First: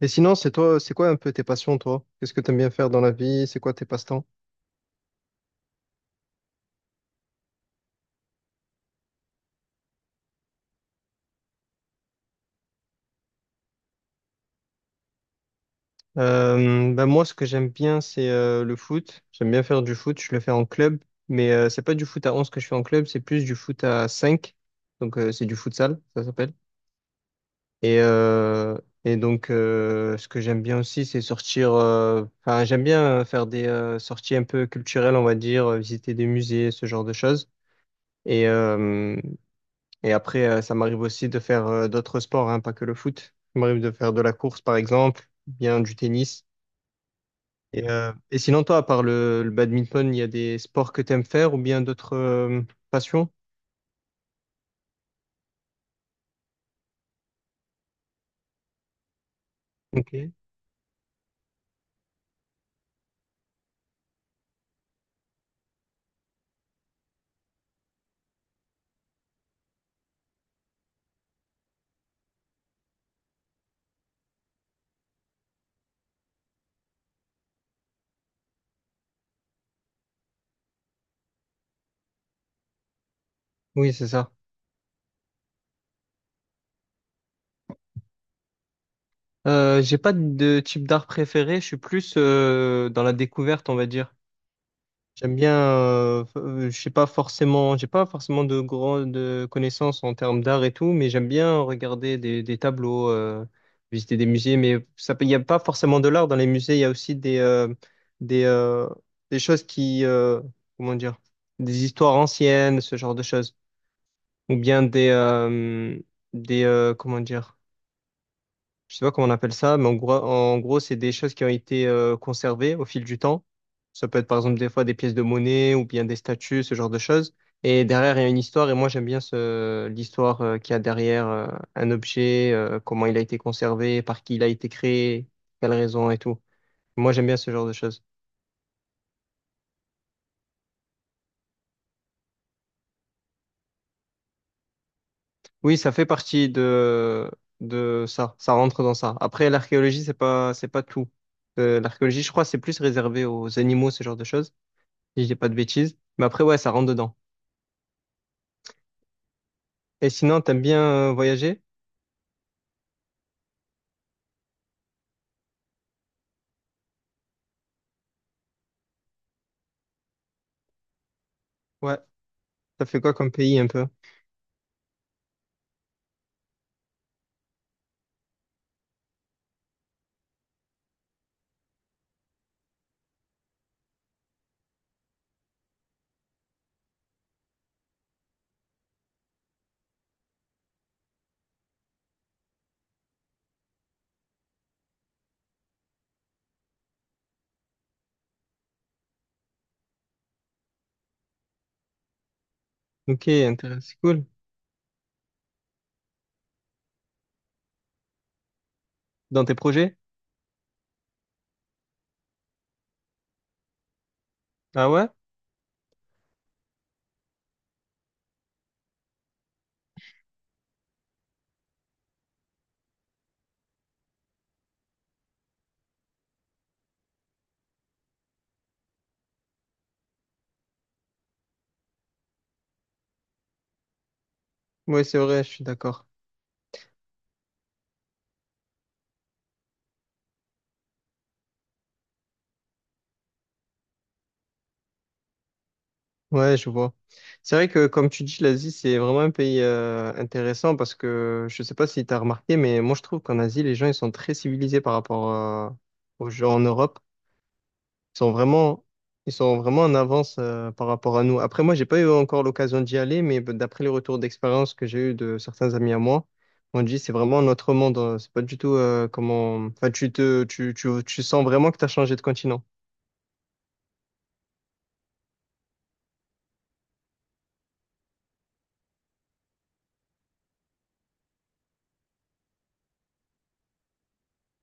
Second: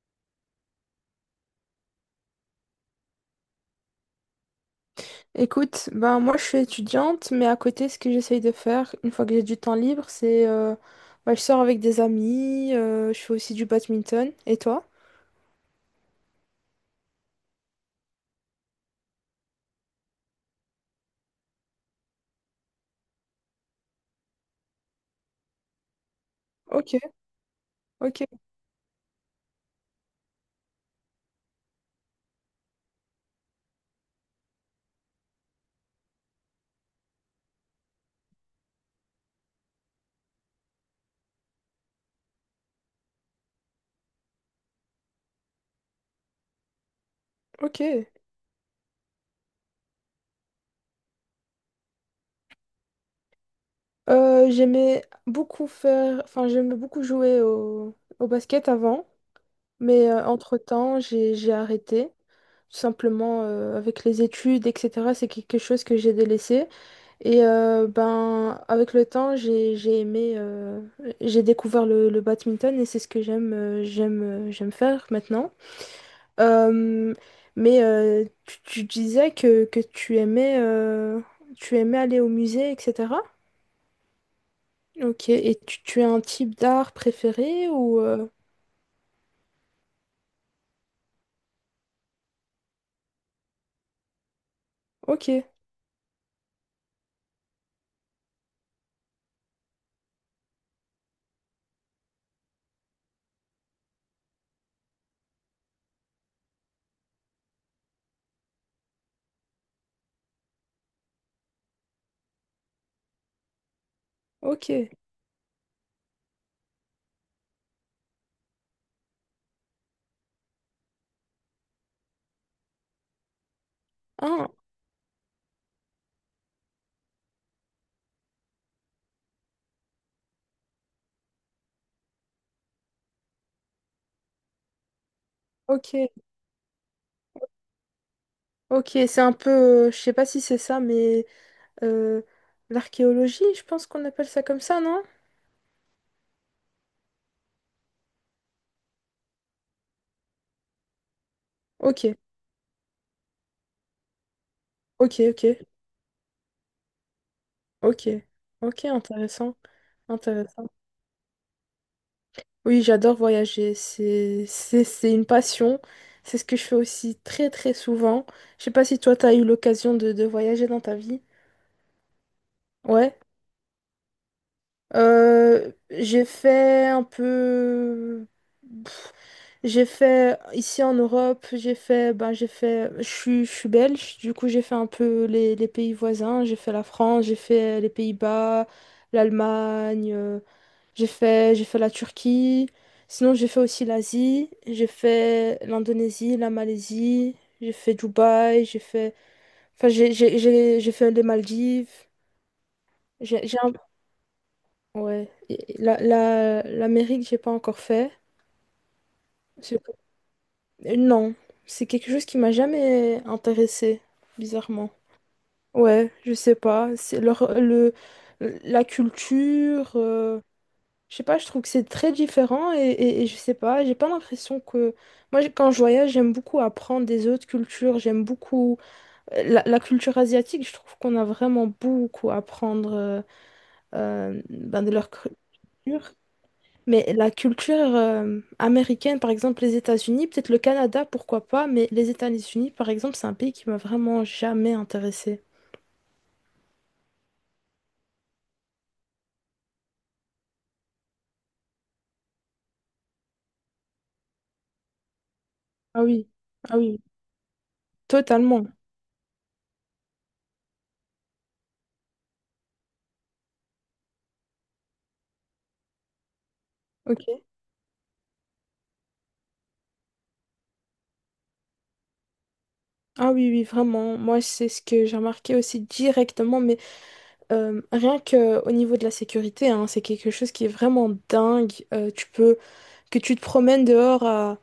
Et sinon, c'est quoi un peu tes passions, toi? Qu'est-ce que tu aimes bien faire dans la vie? C'est quoi tes passe-temps? Écoute, ben moi je suis étudiante, mais à côté, ce que j'essaye de faire une fois que j'ai du temps libre, c'est ben, je sors avec des amis, je fais aussi du badminton. Et toi? Ben moi, ce que j'aime bien, c'est le foot. J'aime bien faire du foot. Je le fais en club, mais c'est pas du foot à 11 que je fais en club, c'est plus du foot à cinq. Donc, c'est du futsal, ça s'appelle. Ok, Et, ok, euh, et donc, ce que j'aime bien aussi, c'est sortir. Enfin, j'aime bien faire des sorties un peu culturelles, on va dire, visiter des musées, ce genre de choses. Et, euh, Et après, ça m'arrive aussi de faire d'autres sports, hein, pas que le foot. Ça m'arrive de faire de la course, par exemple, ou bien du tennis. ok. Et sinon, toi, à part le badminton, il y a des sports que tu aimes faire ou bien d'autres passions? J'aimais beaucoup faire, enfin j'aimais beaucoup jouer au basket avant, mais Ok. entre-temps j'ai arrêté. Tout simplement avec les études, etc. C'est quelque chose que j'ai délaissé. Et ben, avec le temps, j'ai aimé, j'ai découvert le badminton et c'est ce que j'aime faire maintenant. Euh, mais tu disais que tu aimais aller au musée, etc. Oui, c'est ça. Ok, et tu as un type d'art préféré ou? J'ai pas de type d'art préféré, je suis plus dans la découverte, on va dire. Ok, J'aime bien, je sais pas forcément, j'ai pas forcément de grandes connaissances en termes d'art et tout, mais j'aime bien regarder des tableaux, visiter des musées, mais il n'y a pas forcément de l'art dans les musées, il y a aussi des, euh, des choses comment dire, des histoires anciennes, ce genre de choses, ou ok, bien comment dire, je sais pas comment on appelle ça, mais en gros, c'est des choses qui ont été conservées au fil du temps. Ça peut être par ah, exemple des fois des pièces de monnaie ou bien des statues, ce genre de choses. Et derrière, il y a une histoire, et moi j'aime bien l'histoire qu'il y a derrière un objet, comment il a été conservé, par qui il a été créé, quelle ok, raison et tout. Moi j'aime bien ce genre de choses. ok, c'est un peu, je sais pas si c'est ça, mais euh, l'archéologie, je pense qu'on appelle ça comme ça, non? Oui, ça fait partie de ça, ça rentre dans ça. Après, l'archéologie, c'est pas tout. Ok, L'archéologie, je crois, c'est plus réservé aux animaux, ce genre de choses, ok, si je dis pas de ok. bêtises. Mais après, ouais, ça rentre dedans. Ok, ok, intéressant, Et sinon, t'aimes intéressant. bien voyager? Oui, j'adore voyager, c'est une passion, c'est ce que je fais aussi très très souvent. Je sais pas si toi t'as eu l'occasion de voyager dans ta vie. Ouais. Ça fait quoi Ouais, comme pays un peu? J'ai fait un peu, j'ai fait ici en Europe, j'ai fait, ben j'ai fait, je suis belge, du coup j'ai fait un peu les pays voisins, j'ai fait la France, j'ai fait les Pays-Bas, l'Allemagne. J'ai fait la Turquie. Sinon, j'ai fait aussi l'Asie. J'ai fait l'Indonésie, la Malaisie. J'ai fait Dubaï. J'ai fait. Enfin, j'ai fait les Maldives. Ok, J'ai j'ai un- intéressant, c'est cool. Ouais. Et l'Amérique, j'ai pas encore fait. Dans tes C'est- projets? Non. C'est quelque chose qui m'a jamais intéressé Ah bizarrement. ouais? Ouais, je sais pas. C'est la culture. Je sais pas, je trouve que c'est très différent et je sais pas, j'ai pas l'impression que. Moi, quand je voyage, j'aime beaucoup apprendre des autres cultures, j'aime beaucoup la culture asiatique, je trouve qu'on a vraiment beaucoup à apprendre ben, de Ouais, leur c'est culture. vrai, je suis d'accord. Mais la culture américaine, par exemple les États-Unis, peut-être le Canada, pourquoi pas, mais les États-Unis, par exemple, c'est un pays qui m'a vraiment jamais intéressée. Ouais, je vois. C'est vrai que, comme tu dis, l'Asie, c'est vraiment un pays intéressant, parce que je sais pas si t'as remarqué, mais moi, je trouve qu'en Asie, les gens, ils sont très civilisés par rapport Ah oui, aux gens en ah Europe. oui, Ils sont totalement. vraiment, ils sont vraiment en avance par rapport à nous. Après, moi, j'ai pas eu encore l'occasion d'y aller, mais bah, d'après les retours d'expérience que j'ai eu de certains amis à moi, on dit c'est vraiment Ok. notre monde. C'est pas du tout comment. Enfin, tu sens vraiment que tu as changé de continent. Ah oui, oui, vraiment. Moi, c'est ce que j'ai remarqué aussi directement, mais rien que au niveau de la sécurité, hein, c'est quelque chose qui est vraiment dingue. Tu peux que tu te promènes dehors à,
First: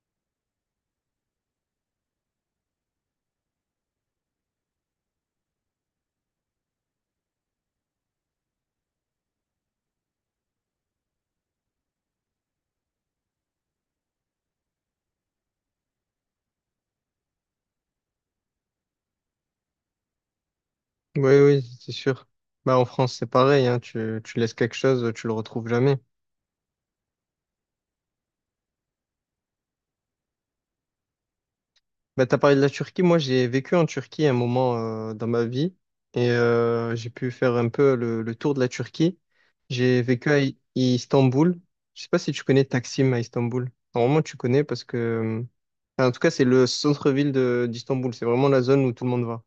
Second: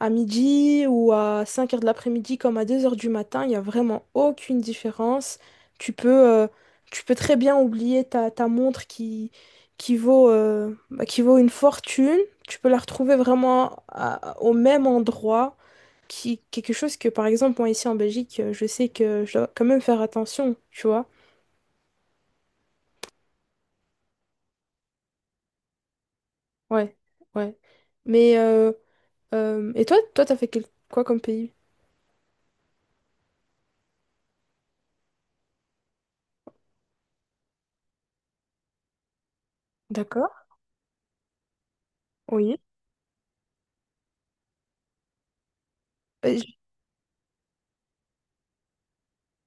à midi ou à 5 heures de l'après-midi comme à 2 heures du matin, il n'y a vraiment aucune différence. Tu peux, euh, tu peux très bien oublier ta montre qui vaut, bah, qui vaut une fortune. Tu peux la retrouver vraiment au même endroit. Quelque chose que, par exemple, moi ici en Belgique, je sais que je dois quand même faire attention, tu vois. Oui, oui, c'est sûr. Bah, en France, c'est pareil, hein. Tu laisses quelque chose, tu le retrouves jamais. Ouais, ouais. Mais, et toi, t'as fait quoi comme pays? Bah, t'as parlé de la Turquie. Moi, j'ai vécu en Turquie un moment dans ma vie, et j'ai pu faire un peu le tour de la Turquie. J'ai vécu D'accord, à Istanbul. Je sais pas si tu oui. connais Taksim à Istanbul. Normalement, tu connais parce que, enfin, en tout cas, Euh, c'est j- le centre-ville de d'Istanbul. C'est vraiment la zone où tout le monde va.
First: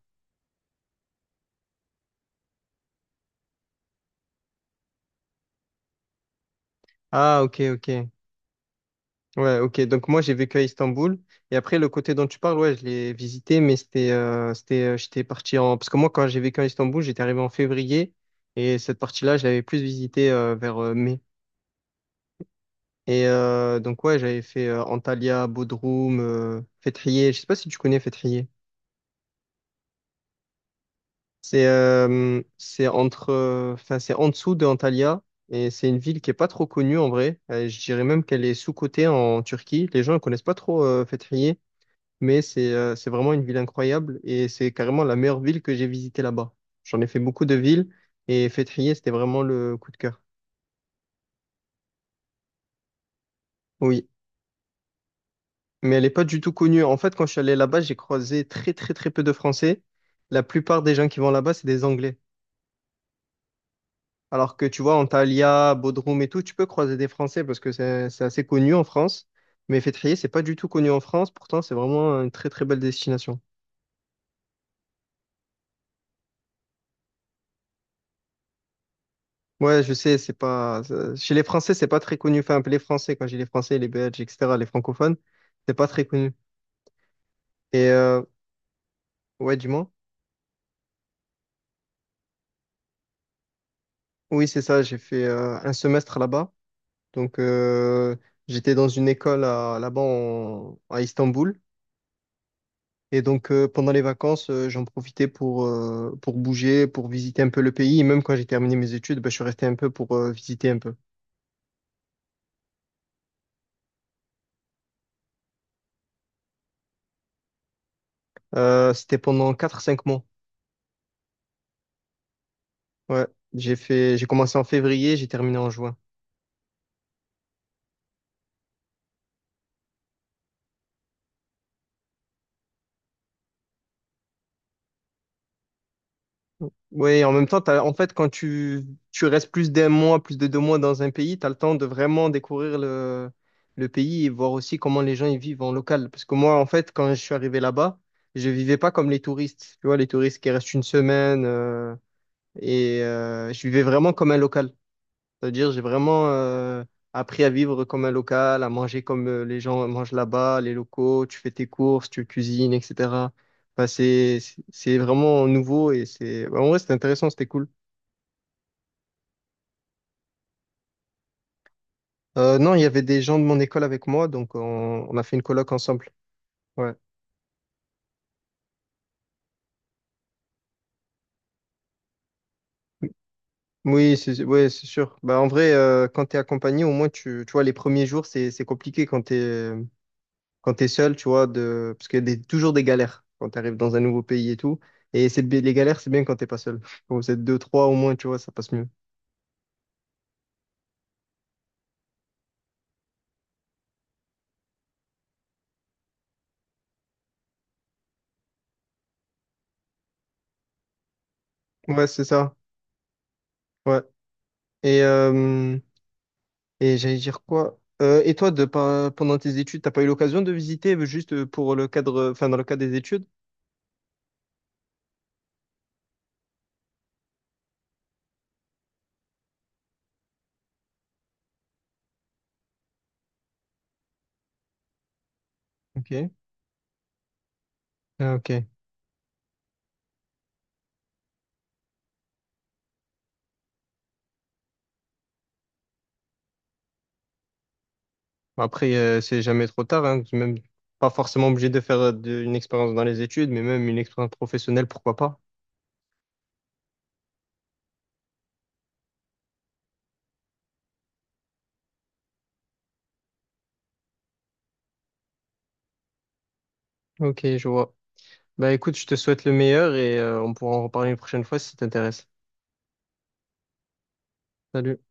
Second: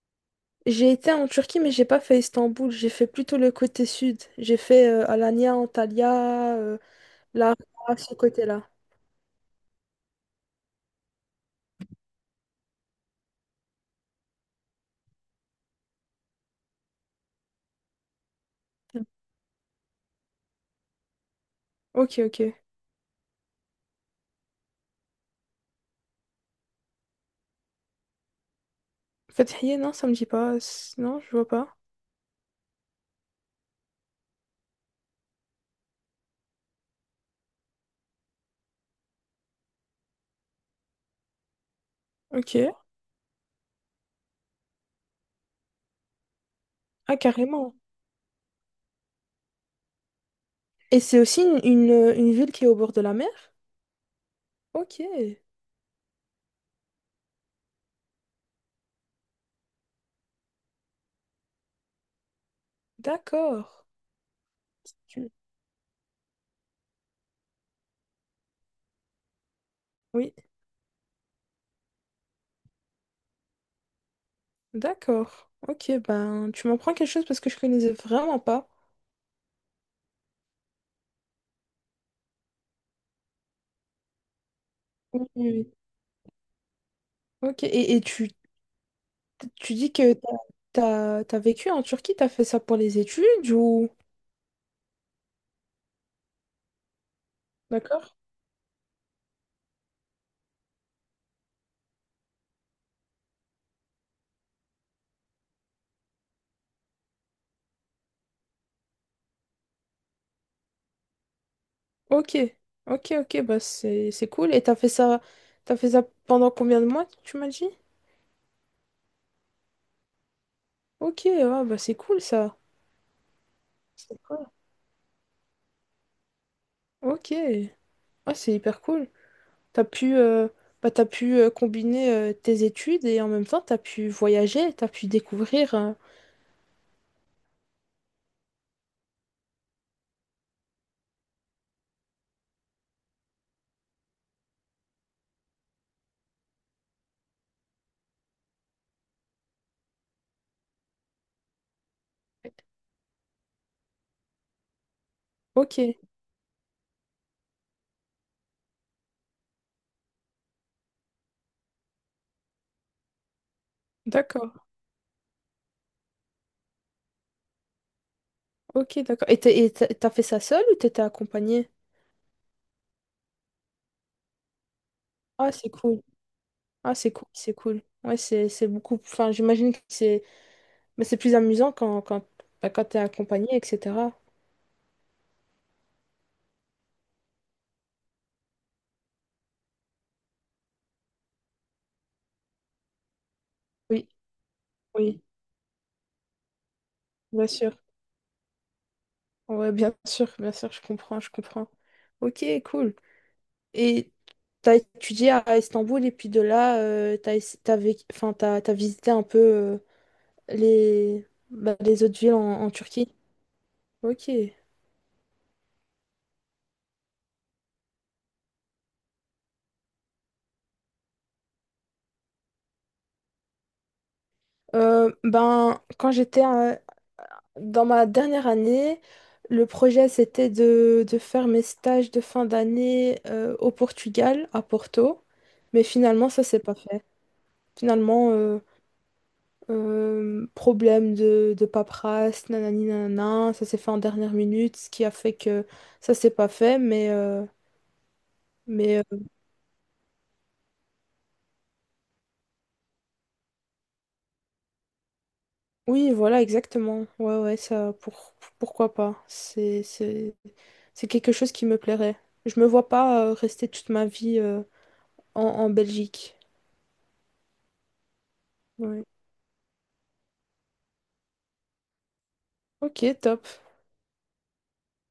J'ai été en Turquie, mais j'ai pas fait Istanbul. J'ai fait plutôt le côté sud. J'ai fait Alanya, Antalya, Ah, ok, Larnaca, ok. ce côté-là. Ouais, ok. Donc moi, j'ai vécu à Istanbul. Et après, le côté dont tu parles, ouais, je l'ai visité, mais c'était. Parce que moi, quand j'ai vécu à Istanbul, j'étais arrivé en février. Et cette partie-là, je l'avais plus visitée vers mai. Ok, ok. Et donc, ouais, j'avais fait Antalya, Bodrum, Fethiye. Je sais pas si tu connais Fethiye. Fethiye, non, ça me dit pas. Non, je vois C'est pas. euh, c'est entre, euh, enfin, c'est en dessous de Antalya. Et c'est une ville qui est pas trop connue en vrai. Je dirais même qu'elle est sous-cotée en Turquie. Les gens ne connaissent pas trop Fethiye. Mais Ok. c'est vraiment une ville incroyable et c'est carrément la meilleure ville que j'ai visitée là-bas. J'en ai Ah, fait beaucoup de carrément. villes et Fethiye, c'était vraiment le coup de cœur. Et c'est aussi une, une ville qui est au bord de la mer? Oui, Ok, mais elle n'est pas du tout connue. En fait, quand je suis allé là-bas, j'ai croisé très très très peu de Français. La plupart des gens qui vont là-bas, c'est des Anglais. d'accord. Alors que tu vois, Tu- Antalya, Bodrum et tout, tu peux croiser des Français parce que c'est assez connu en France. Mais Fethiye, c'est Oui, pas du tout connu en France. Pourtant, c'est vraiment une très très belle destination. d'accord. Ok, ben, tu m'en prends quelque chose parce que je connaissais vraiment pas. Ouais, je sais, c'est pas. Ça- chez les Français, c'est pas très connu. Enfin, les Français, quand j'ai les Français, les Belges, etc., les francophones, Oui, oui. c'est Oui. pas très connu. Ok, Et et euh, tu, ouais, du tu moins. dis que t'as, as vécu en Turquie, t'as fait ça pour les études ou? Oui, c'est ça, j'ai fait un semestre là-bas. Donc, D'accord. J'étais dans une école là-bas à Istanbul. Et donc, pendant les vacances, j'en profitais pour bouger, pour visiter un peu le pays. Et même quand j'ai terminé mes études, ben, je suis resté un peu pour visiter un peu. Ok, ok, ok, bah c'est cool. Et t'as fait ça, pendant combien de mois, tu m'as dit? C'était pendant quatre cinq mois. Ok, ah, bah c'est cool ça. Ouais, C'est j'ai cool. commencé en février, j'ai terminé en juin. Ok, ah, c'est hyper cool. T'as pu, bah, t'as pu combiner tes études et en même temps t'as pu voyager, t'as pu découvrir. Oui, en même temps, en fait, quand tu restes plus d'un mois, plus de 2 mois dans un pays, tu as le temps de vraiment découvrir le pays et voir aussi comment les gens y vivent en local. Parce que moi, en fait, quand je suis arrivé là-bas, je vivais pas comme les touristes. Tu vois, les touristes qui restent une semaine, et je vivais vraiment comme un local. C'est-à-dire, Ok, j'ai vraiment appris à vivre comme un local, à manger comme les gens mangent là-bas, les locaux, tu fais tes courses, tu cuisines, etc. Enfin, c'est, d'accord, c'est c'est vraiment nouveau et c'est, bah, en vrai, c'était intéressant, c'était cool. ok, d'accord. Et t'as fait ça seule ou t'étais accompagnée? Non, il y avait des gens de mon école avec moi, donc on a fait une Ah, c'est coloc cool. ensemble. Ouais. Ah, c'est cool, c'est cool. Ouais, c'est beaucoup. Enfin, j'imagine que c'est. Mais c'est plus amusant quand, bah, quand t'es accompagné, etc. Oui, c'est sûr. Bah, en vrai, quand tu es accompagné, au moins, tu vois, les premiers jours, c'est compliqué quand t'es seul, tu vois, parce qu'il y a toujours des galères quand t'arrives dans un Oui, nouveau pays et tout. oui, Et les galères, c'est bien quand t'es pas seul. Quand vous êtes bien deux, sûr. trois au moins, tu vois, ça passe mieux. Ouais, bien sûr, je comprends, je comprends. Ok, cool. Et t'as étudié à Istanbul et puis de là, t'as, ess- t'as vécu- enfin, t'as visité un peu bah, les Ouais, autres c'est villes en, ça. en Turquie. Ouais. Ok. Et, euh, et j'allais dire quoi? Et toi, de, pas- pendant tes études, t'as pas eu l'occasion de visiter juste pour le cadre, enfin, dans le cadre des études? Ben, dans ma dernière année, le projet c'était de faire mes stages de fin d'année au Portugal, à Porto, mais Ok. finalement ça s'est pas fait. Finalement, Ah, ok. Problème de paperasse, nanani nanana, ça s'est fait en dernière minute, ce qui a fait que ça s'est pas fait, mais, euh, Bon, Après, mais euh, euh, c'est jamais trop tard, hein. C'est même pas forcément obligé de faire une expérience dans les études, mais même une expérience professionnelle, pourquoi pas. oui, voilà, exactement. Ouais, ouais, ça, pourquoi pas? C'est quelque chose qui me plairait. Je me vois pas rester toute ma vie en Belgique. Ok, je vois. Bah écoute, Ouais. je te souhaite le meilleur et on pourra en reparler une prochaine fois si ça t'intéresse. Ok, top. Salut.